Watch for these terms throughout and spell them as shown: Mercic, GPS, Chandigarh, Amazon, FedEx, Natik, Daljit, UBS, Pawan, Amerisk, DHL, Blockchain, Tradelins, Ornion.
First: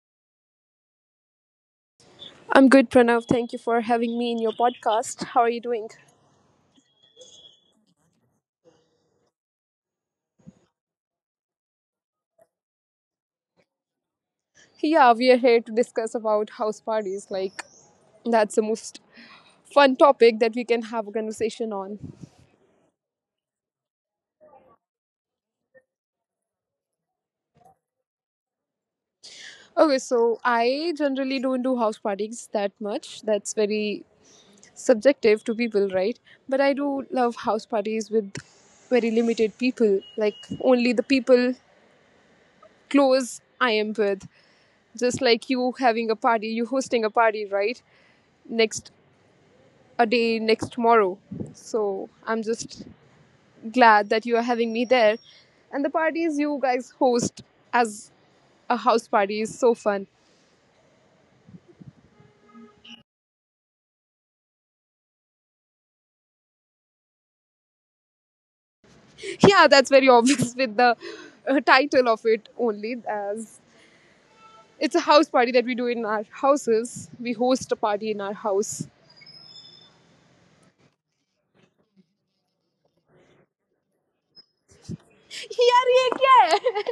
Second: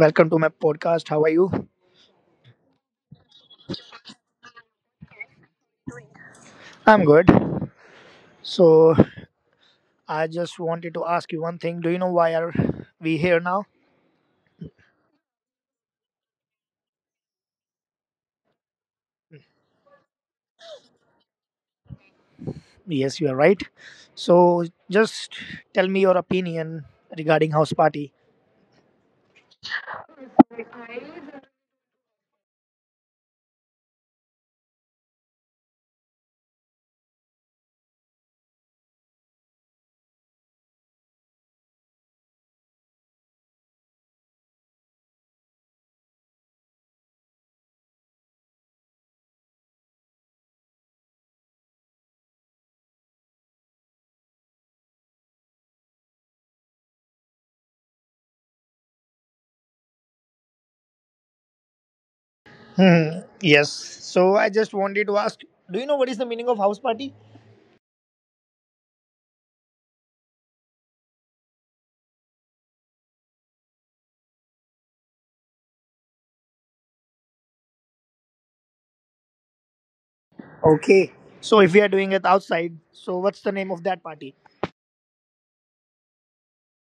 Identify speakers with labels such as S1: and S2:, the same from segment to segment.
S1: welcome to my podcast. How are you?
S2: I'm good, Pranav. Thank you for having me in your podcast. How are you doing?
S1: I'm good. So I just wanted to ask you one thing. Do you know why are we here now?
S2: Yeah, we are here to discuss about house parties. Like, that's the most fun topic that we can have a conversation on.
S1: Yes, you are right. So just tell me your opinion regarding house party.
S2: Okay, so I generally don't do house parties that much. That's very subjective to people, right? But I do love house parties with very limited people, like only the people close I am with. Just like you having a party, you hosting a party, right? Next a day next tomorrow. So I'm just glad that you are having me there. And the parties you guys host as a house party is so fun.
S1: Hmm. Yes. So I just wanted to ask. Do you know what is the meaning of house party?
S2: Yeah, that's very obvious with the title of it only, as it's a house party that we do in our houses. We host a party in our house.
S1: Okay. So if we are doing it outside, so what's the name of that party?
S2: Yeah, yeah, yeah.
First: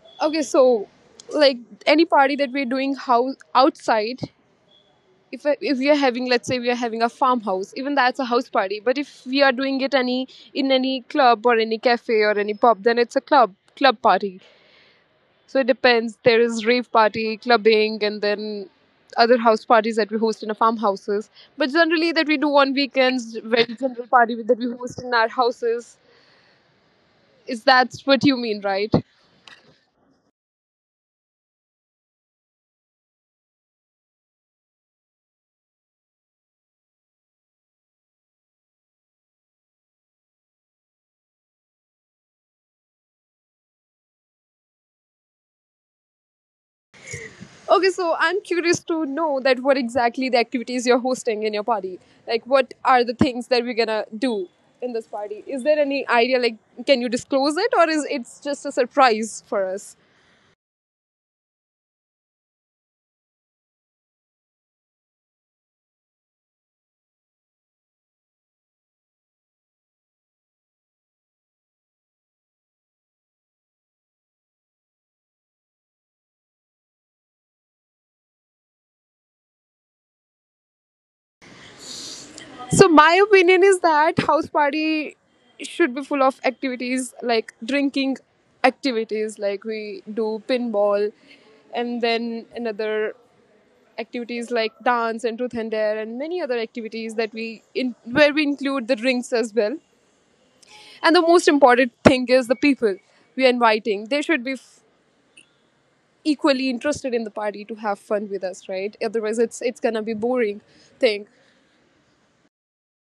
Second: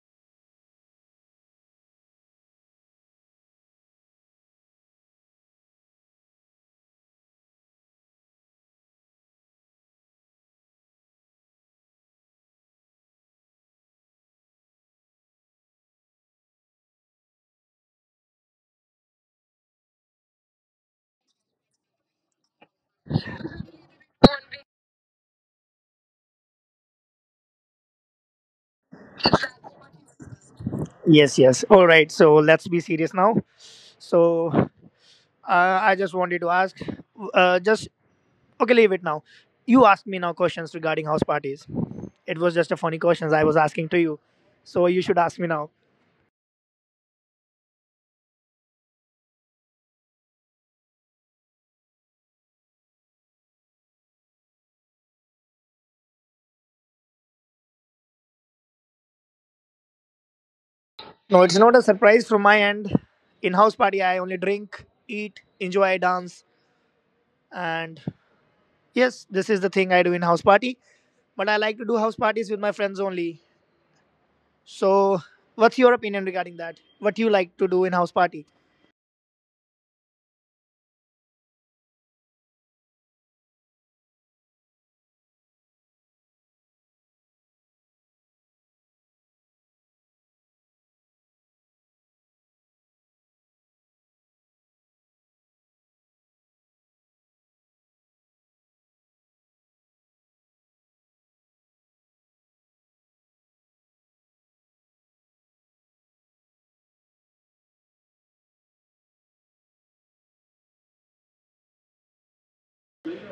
S2: Okay, so like any party that we're doing house outside, if if we are having, let's say we are having a farmhouse, even that's a house party. But if we are doing it any in any club or any cafe or any pub, then it's a club party. So it depends. There is rave party, clubbing, and then other house parties that we host in our farmhouses. But generally that we do on weekends, very general party that we host in our houses, is that's what you mean, right?
S1: Yes, yes. All right. So let's be serious now. So I just wanted to ask, just okay, leave it now. You asked me now questions regarding house parties. It was just a funny questions I was asking to you. So you should ask me now.
S2: Okay, so I'm curious to know that what exactly the activities you're hosting in your party. Like, what are the things that we're gonna do in this party? Is there any idea? Like, can you disclose it, or is it's just a surprise for us?
S1: No, it's not a surprise from my end. In house party, I only drink, eat, enjoy, dance, and yes, this is the thing I do in house party. But I like to do house parties with my friends only. So, what's your opinion regarding that? What you like to do in house party?
S2: So my opinion is that house party should be full of activities like drinking activities, like we do pinball and then another activities like dance and truth and dare and many other activities that we in where we include the drinks as well. And the most important thing is the people we are inviting. They should be equally interested in the party to have fun with us, right? Otherwise, it's gonna be boring thing.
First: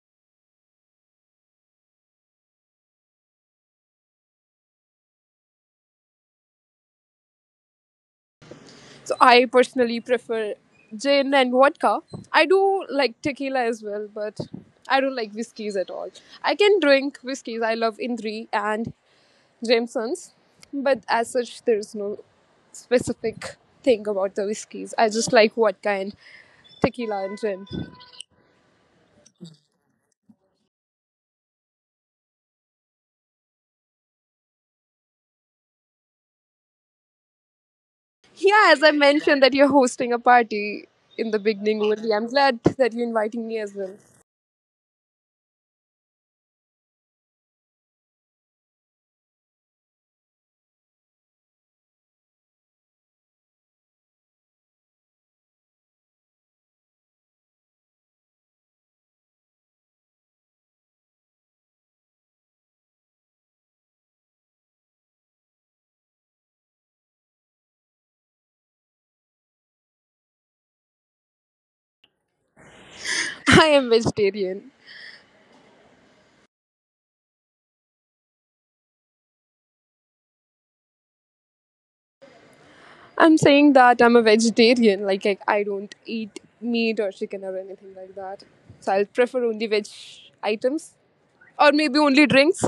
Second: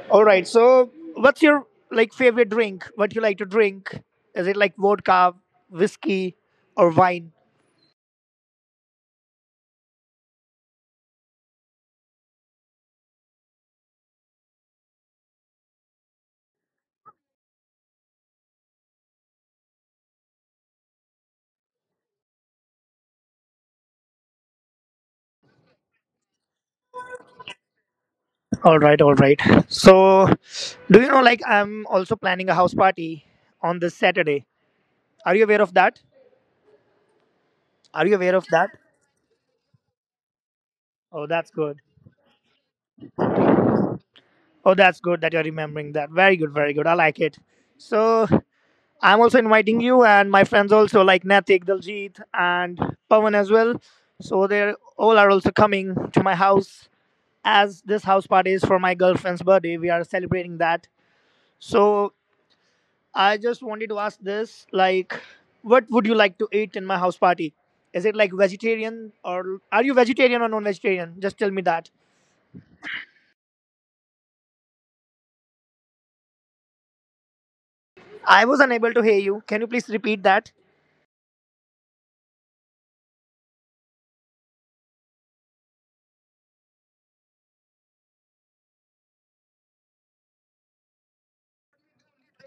S1: All right. So, what's your like favorite drink? What you like to drink? Is it like vodka, whiskey, or wine?
S2: So I personally prefer gin and vodka. I do like tequila as well, but I don't like whiskeys at all. I can drink whiskeys. I love Indri and Jameson's, but as such, there is no specific thing about the whiskeys. I just like vodka and tequila and gin.
S1: All right, all right. So, do you know, like, I'm also planning a house party on this Saturday. Are you aware of that? Are you aware of
S2: Yeah,
S1: that?
S2: as I mentioned that you're hosting a party
S1: Oh,
S2: in the
S1: that's
S2: beginning
S1: good.
S2: only. I'm glad that you're inviting me as well.
S1: Oh, that's good that you're remembering that. Very good, very good. I like it. So, I'm also inviting you and my friends also, like Natik, Daljit, and Pawan as well. So, they're all are also coming to my house as this house party is for my girlfriend's birthday. We are celebrating that. So, I just wanted to ask this like, what would you like to eat in my house party? Is it like vegetarian or are you vegetarian or non vegetarian? Just tell me that.
S2: I am vegetarian.
S1: I was unable to hear you. Can you please repeat that?
S2: I'm saying that I'm a vegetarian. Like I don't eat meat or chicken or anything like that. So I'll prefer only veg items or maybe only drinks.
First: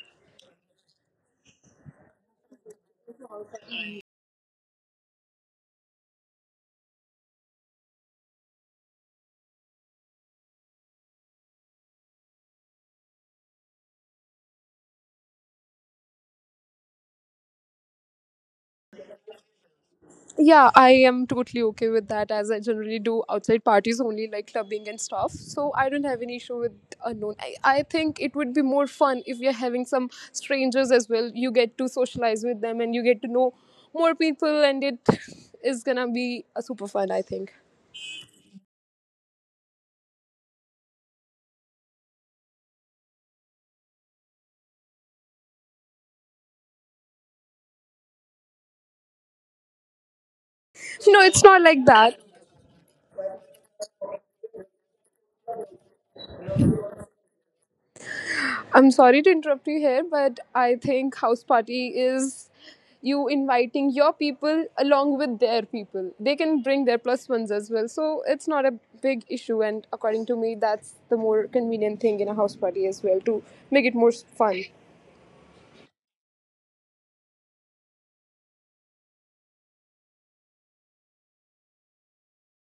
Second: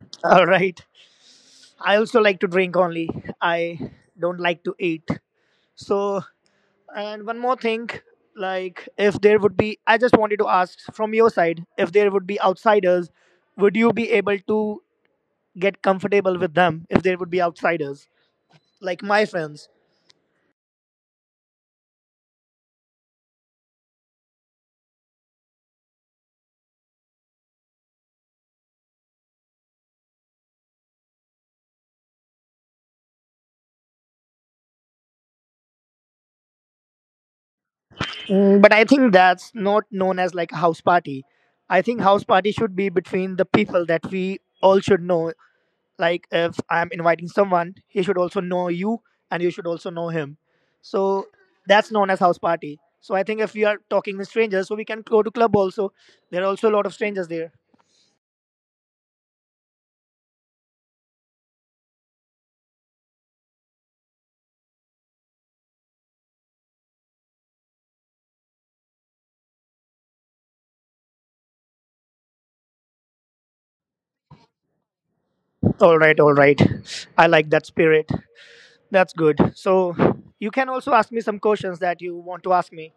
S1: All right. I also like to drink only. I don't like to eat. So, and one more thing like, if there would be, I just wanted to ask from your side, if there would be outsiders, would you be able to get comfortable with them if there would be outsiders? Like my friends.
S2: Yeah, I am totally okay with that as I generally do outside parties only like clubbing and stuff. So I don't have any issue with unknown. I think it would be more fun if you're having some strangers as well. You get to socialize with them and you get to know more people, and it is gonna be a super fun, I think.
S1: But I think that's not known as like a house party. I think house party should be between the people that we all should know. Like if I'm inviting someone, he should also know you and you should also know him.
S2: No,
S1: So
S2: it's not like
S1: that's known
S2: that.
S1: as house party. So I think if we are talking with strangers, so we can go to club also. There are also a lot of strangers there.
S2: I'm sorry to interrupt you here, but I think house party is you inviting your people along with their people. They can bring their plus ones as well. So it's not a big issue. And according to me, that's the more convenient thing in a house party as well, to make it more fun.
S1: All right, all right. I like that spirit. That's good. So you can also ask me some questions that you want to ask me.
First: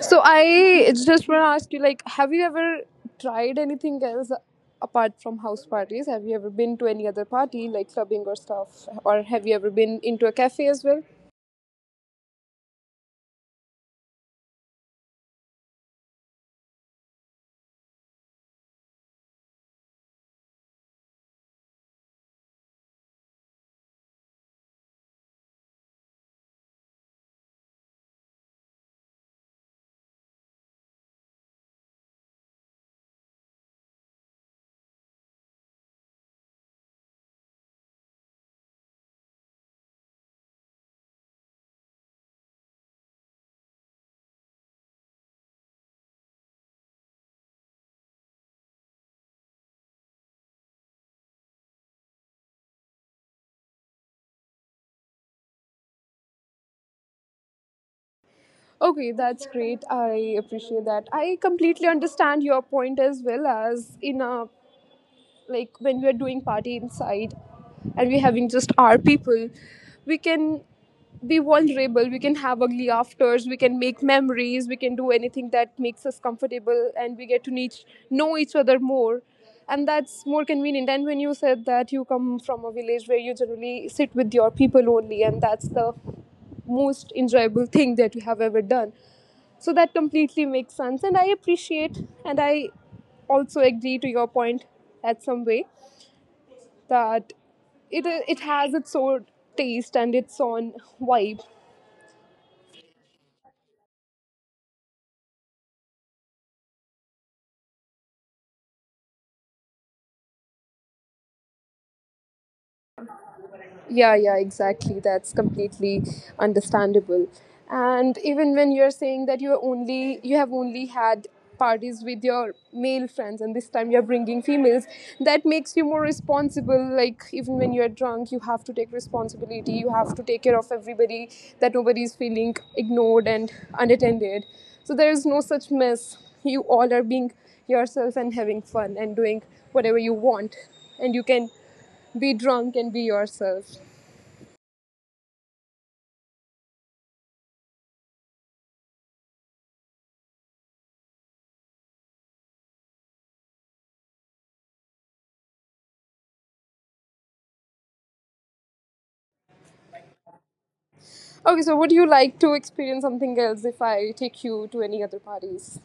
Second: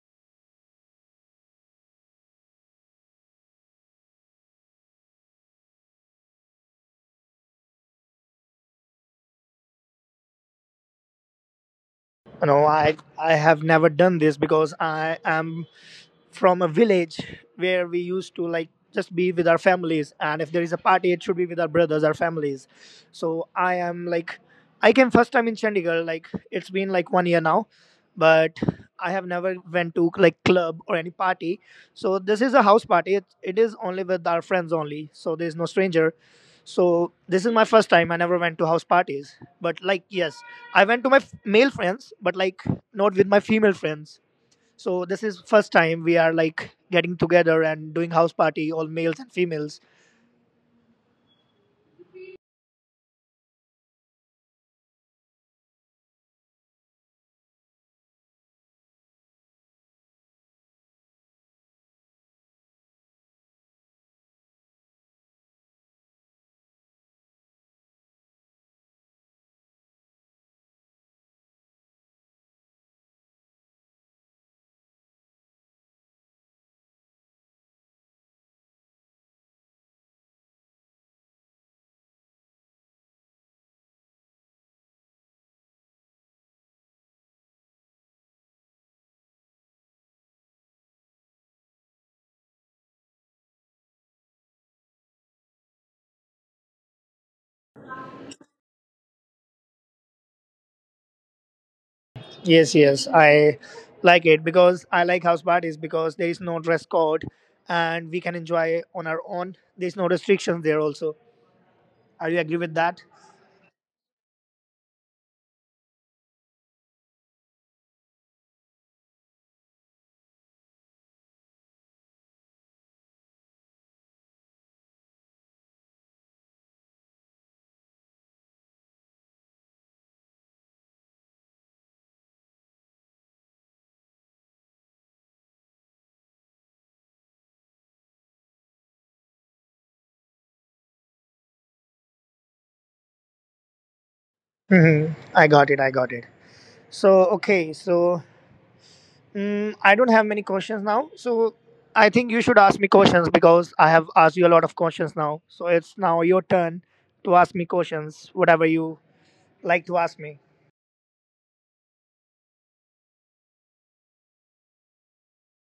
S2: So I just want to ask you, like, have you ever tried anything else apart from house parties? Have you ever been to any other party like clubbing or stuff? Or have you ever been into a cafe as well?
S1: No, I have never done this because I am from a village where we used to like just be with our families, and if there is a party it should be with our brothers, our families. So I am like, I came first time in Chandigarh. Like it's been like one year now, but I have never went to like club or any party. So this is a house party. It is only with our friends only, so there is no stranger. So this is my first time. I never went to house parties, but like yes, I went to my male friends, but like not with my female friends. So this is first time we are like getting together and doing house party, all males and females.
S2: Okay, that's great. I appreciate that. I completely understand your point as well, as in a, like, when we're doing party inside and we're having just our people, we can be vulnerable, we can have ugly afters, we can make memories, we can do anything that makes us comfortable, and we get to know each other more. And that's more convenient. And when you said that you come from a village where you generally sit with your people only, and that's the most enjoyable thing that you have ever done, so that completely makes sense. And I appreciate, and I also agree to your point at some way, that it has its own taste and its own vibe.
S1: Yes, yes, I like it because I like house parties because there is no dress code and we can enjoy on our own. There's no restrictions there also. Are you agree with that?
S2: Yeah, yeah, exactly. That's completely understandable. And even when you're saying that you have only had parties with your male friends, and this time you're bringing females, that makes you more responsible, like even when you're drunk you have to take responsibility, you have to take care of everybody, that nobody is feeling ignored and unattended. So there is no such mess, you all are being yourself and having fun and doing whatever you want, and you can be drunk and be yourself.
S1: Hmm. I got it. I got it. So okay, so I don't have many questions now, so I think you should ask me questions because I have asked you a lot of questions now. So it's now your turn to ask me questions, whatever you like to ask me.
S2: Okay, so would you like to experience something else if I take you to any other parties?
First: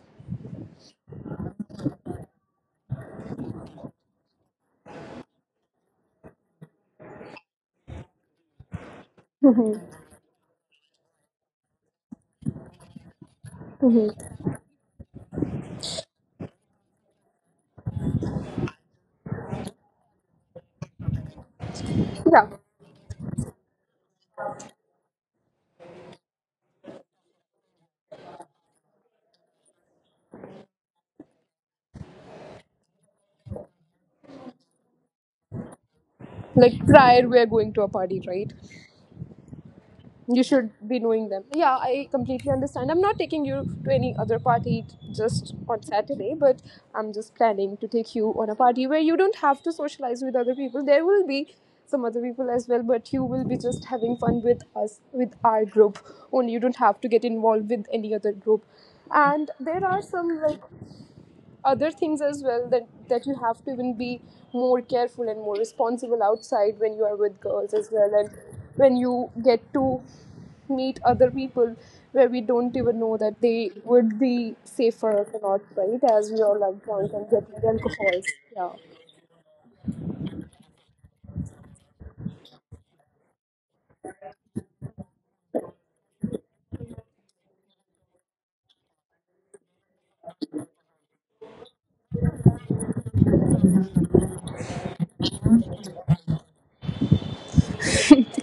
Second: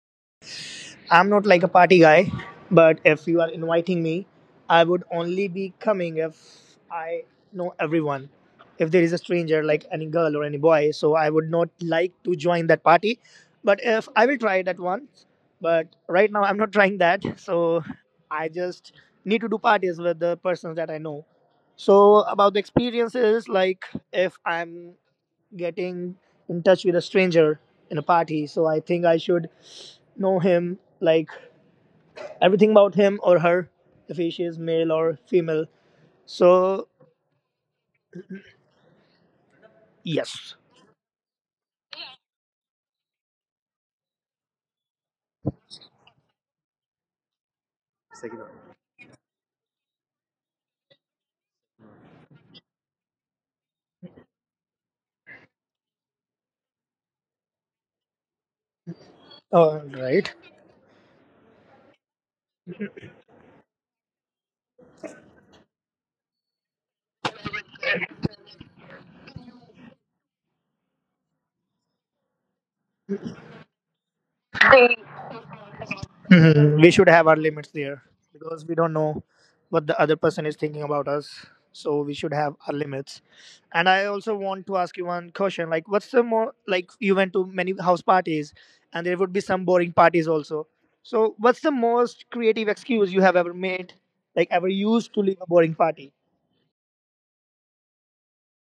S1: I'm not like a party guy, but if you are inviting me, I would only be coming if I know everyone. If there is a stranger, like any girl or any boy, so I would not like to join that party. But if I will try that once, but right now I'm not trying that, so I just need to do parties with the persons that I know. So
S2: Yeah.
S1: about the experiences, like if I'm getting in touch with a stranger in a party, so I think I should know him like everything about him or her, if he, she is male or female. So,
S2: Like prior we are going to a party, right?
S1: yes.
S2: You should be knowing them. Yeah, I completely understand. I'm not taking you to any other party just on Saturday, but I'm just planning to take you on a party where you don't have to socialize with other people. There will be some other people as well, but you will be just having fun with us, with our group. Only you don't have to get involved with any other group, and
S1: All
S2: there are some
S1: right.
S2: like other things as well, that you have to even be more careful and more responsible outside when you are with girls as well, and when you get to meet other people where we don't even know that they would be safe for us or not, right? As we are
S1: Mhm. We
S2: like
S1: should
S2: drunk
S1: have our
S2: and
S1: limits
S2: getting
S1: there
S2: alcohols.
S1: because we
S2: Yeah.
S1: don't know what the other person is thinking about us. So, we should have our limits. And I also want to ask you one question like, what's the more, like, you went to many house parties and there would be some boring parties also. So, what's the most creative excuse you have ever made, like, ever used to leave a boring party?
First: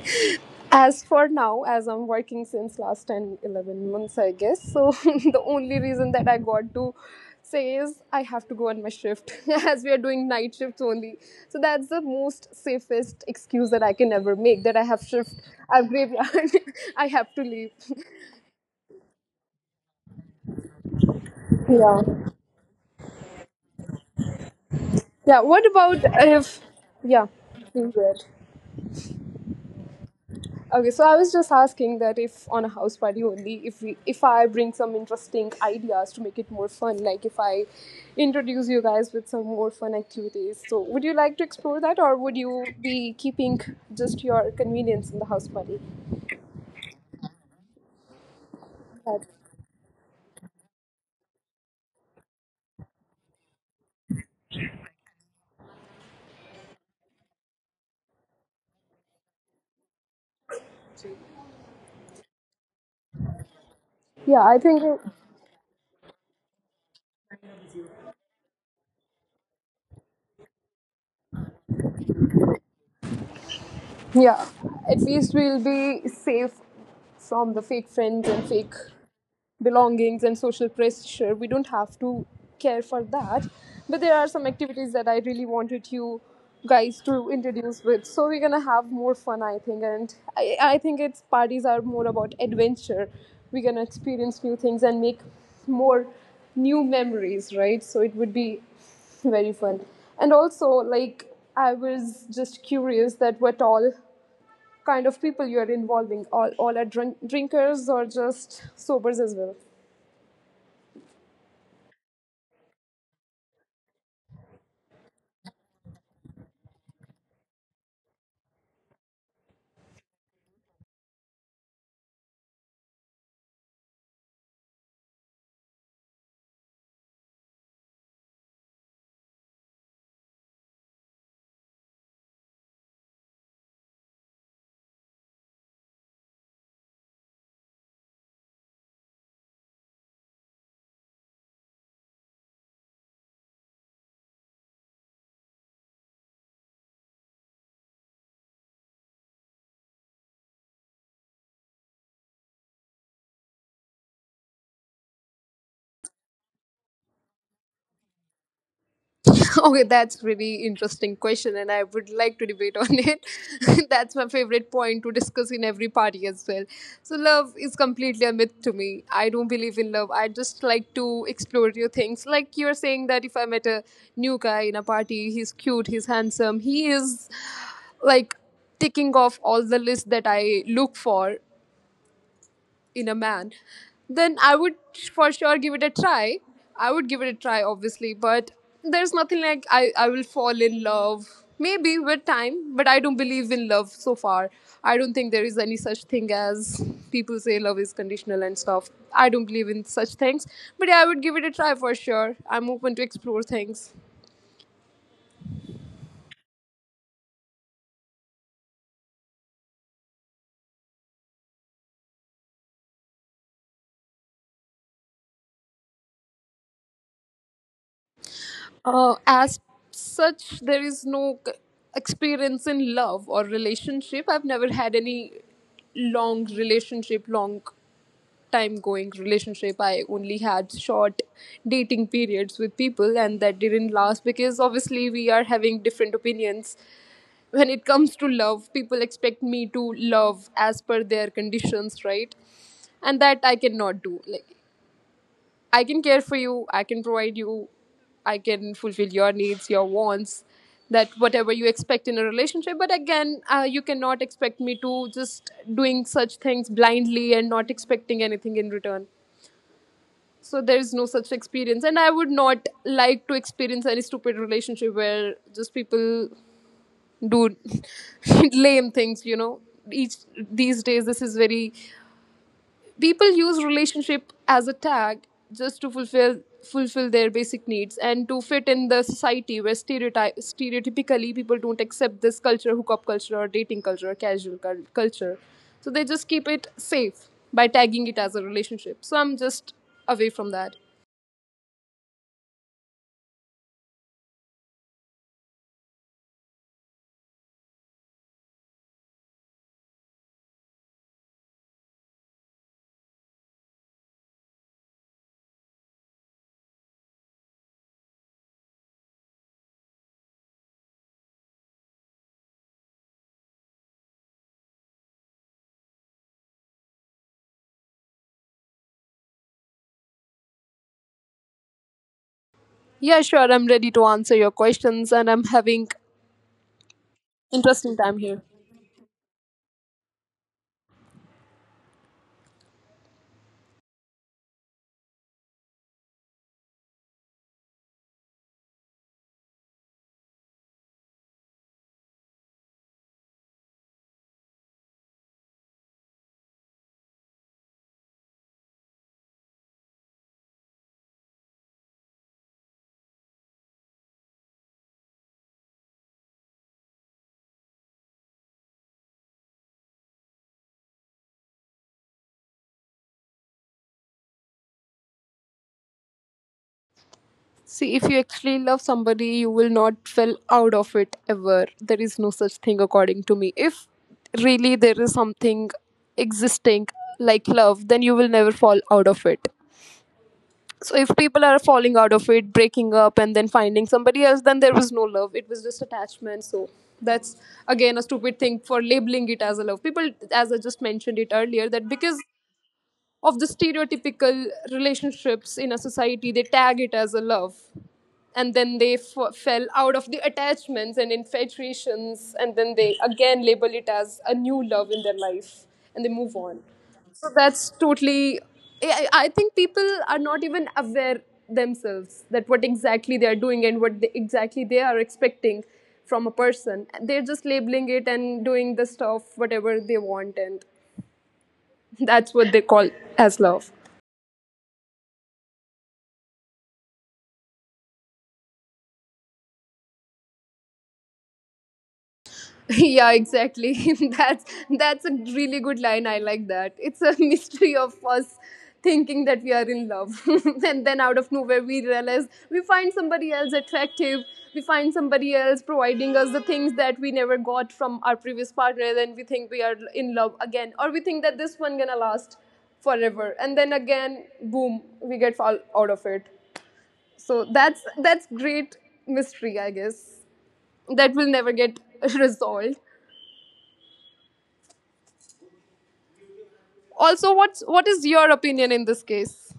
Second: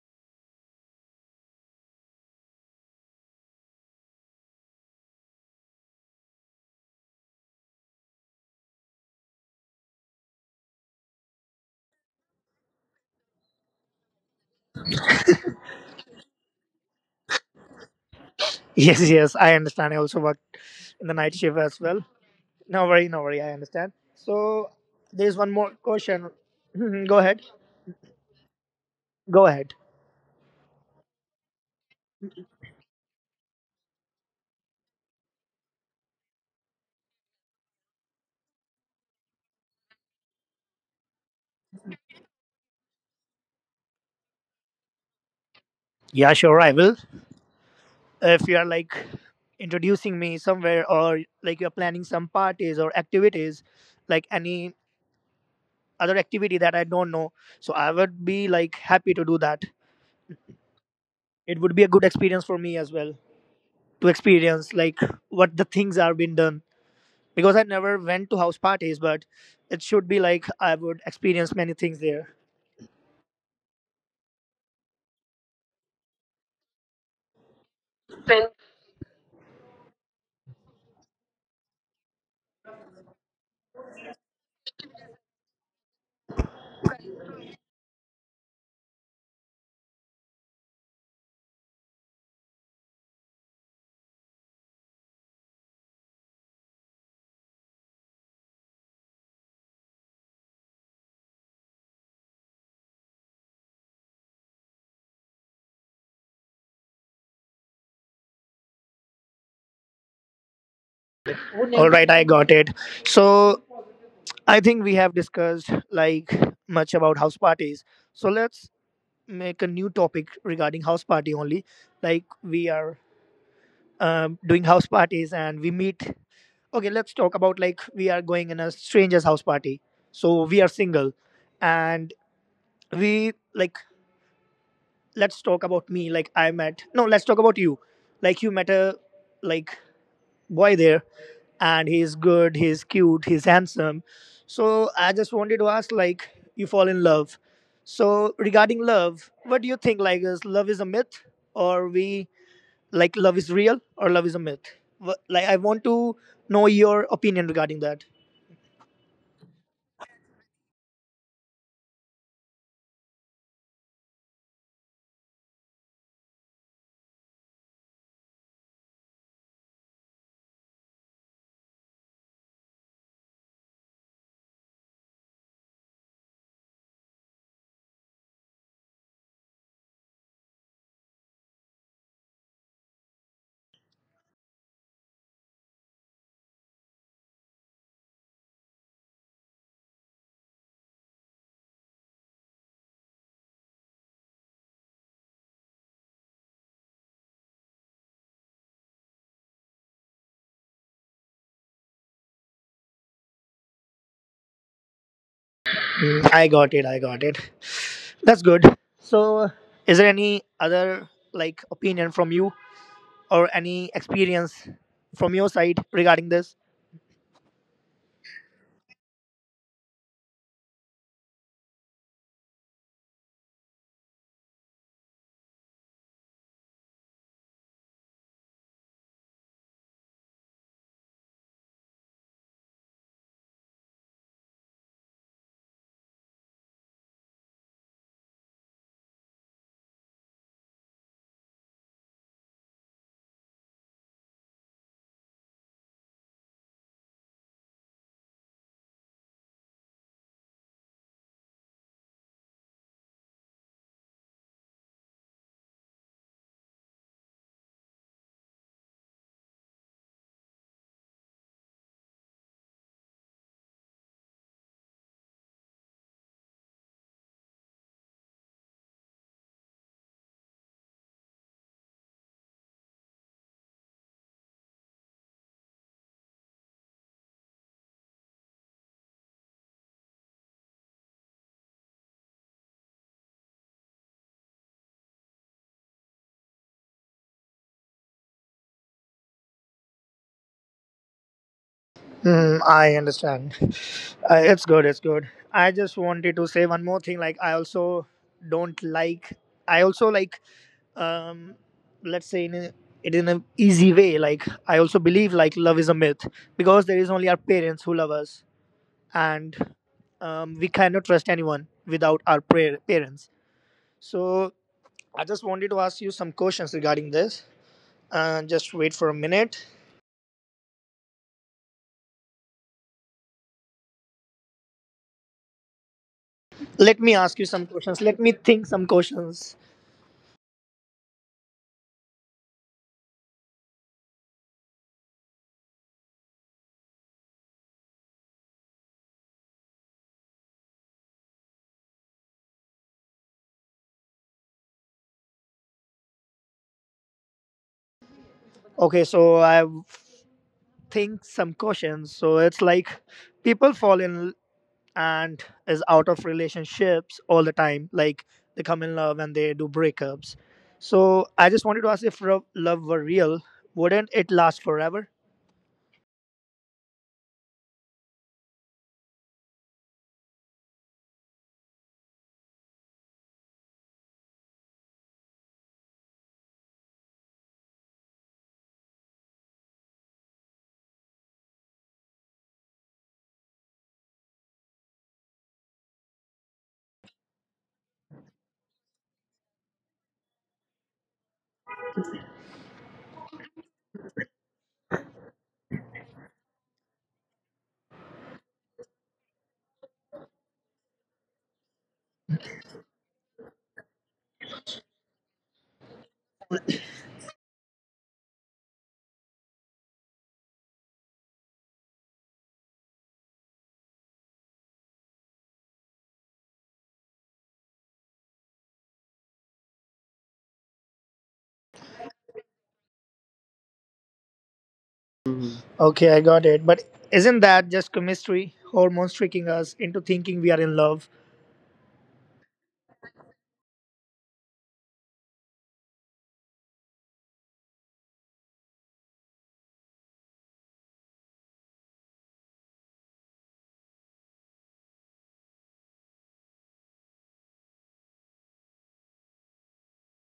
S2: As for now, as I'm working since last 10, 11 months, I guess. So, the only reason that I got to say is I have to go on my shift as we are doing night shifts only. So, that's the most safest excuse that I can ever make, that I have shift, I've graveyard, I have to leave.
S1: Yes, yes, I understand. I also worked in the night shift as
S2: Yeah.
S1: well. No worry, no worry. I understand. So there's
S2: Yeah.
S1: one
S2: What
S1: more
S2: about
S1: question.
S2: if,
S1: Mhm. Go
S2: yeah,
S1: ahead.
S2: please go ahead.
S1: Go ahead.
S2: Okay, so I was just asking that if on a house party only, if I bring some interesting ideas to make it more fun, like if I introduce you guys with some more fun activities, so would you like to explore that, or would you be keeping just your convenience in the house party?
S1: Yeah, sure. I will. If you are like
S2: That-
S1: introducing me somewhere or like you're planning some parties or activities, like any other activity that I don't know, so I would be like happy to do that. It would be a good experience for me as well to
S2: Yeah, I
S1: experience
S2: think,
S1: like what the things are being done, because I never went to house parties, but it should be like I would experience many things there.
S2: yeah, at least we'll be safe from the fake friends and fake belongings and social pressure, we don't have to care for that. But there are some activities that I really wanted you guys to introduce with, so we're gonna have more fun I think. And I think it's parties are more about adventure, we're gonna experience new things and make more new memories, right? So it would be very fun. And also like I was just curious that what all kind of people you are involving, all are drinkers or just sobers as well.
S1: All right, I got it. So I think we have discussed like much about house parties. So let's make a new topic regarding house party only. Like we are doing house parties and we meet. Okay, let's talk about like we are going in a stranger's house party. So we are single and we like, let's talk about me, like I met. No, let's talk about you. Like you met a like boy there, and he's good, he's cute, he's handsome. So I just wanted to ask, like, you fall in love. So regarding love, what do you think? Like, is love is a myth, or we like love is real, or love is a myth? Like, I want to know your opinion regarding that.
S2: Okay, that's really interesting question, and I would like to debate on it. That's my favorite point to discuss in every party as well. So, love is completely a myth to me. I don't believe in love. I just like to explore new things. Like you're saying that if I met a new guy in a party, he's cute, he's handsome, he is like ticking off all the list that I look for in a man, then I would for sure give it a try. I would give it a try, obviously, but there's nothing like I will fall in love. Maybe with time, but I don't believe in love so far. I don't think there is any such thing, as people say love is conditional and stuff. I don't believe in such things, but yeah, I would give it a try for sure. I'm open to explore things.
S1: Mm, I got it. I got it. That's good. So, is there any other like opinion from you or any experience from your side regarding this?
S2: As such, there is no experience in love or relationship. I've never had any long relationship, long time going relationship. I only had short dating periods with people, and that didn't last because obviously we are having different opinions. When it comes to love, people expect me to love as per their conditions, right? And that I cannot do. Like I can care for you, I can provide you, I can fulfill your needs, your wants, that whatever you expect in a relationship. But again, you cannot expect me to just doing such things blindly and not expecting anything in return. So there is no such experience, and I would not like to experience any stupid relationship where just people do lame things. You know, each these days this is very, people use relationship as a tag just to fulfill their basic needs and to fit in the society where stereotype stereotypically people don't accept this culture, hookup culture or dating culture or casual culture. So they just keep it safe by tagging it as a relationship, so I'm just away from that.
S1: Mm, I understand. It's good. It's good. I just wanted to say one more thing. Like I also don't like. I also like. Um, let's say in a, it in an easy way. Like I also believe like love is a myth because there is only our parents who love us, and we cannot trust anyone without our parents. So I just wanted to ask you some questions regarding this. Just wait for a minute.
S2: Yeah, sure, I'm ready to answer your questions, and I'm having
S1: Let me ask you some
S2: interesting time
S1: questions.
S2: here.
S1: Let me think some questions. Okay, so I think some questions. So it's like people fall in and is out of relationships all the time. Like they come in love and they do breakups. So I just wanted to ask if love were real, wouldn't it last forever?
S2: See, if you actually love somebody, you will not feel out of it ever. There is no such thing, according to me. If really there is something existing like love, then you will never fall out of it. So, if people are falling out of it, breaking up, and then finding somebody else, then there was no love. It was just attachment. So, that's again a stupid thing, for labeling it as a love. People, as I just mentioned it earlier, that because of the stereotypical relationships in a society, they tag it as a love, and then they fell out of the attachments and infatuations, and then they again label it as a new love in their life and they move on. So that's totally, I think people are not even aware themselves that what exactly they are doing, and what exactly they are expecting from a person, they're just labeling it and doing the stuff whatever they want, and that's what they call as love.
S1: Okay, I got it. But isn't that just chemistry, hormones tricking us into thinking we are in love?
S2: Yeah, exactly. that's that's a really good line, I like that. It's a mystery of us thinking that we are in love. And then out of nowhere we realize we find somebody else attractive, we find somebody else providing us the things that we never got from our previous partner, then we think we are in love again, or we think that this one gonna last forever, and then again boom we get fall out of it. So that's great mystery I guess, that will never get resolved. Also what is your opinion in this case?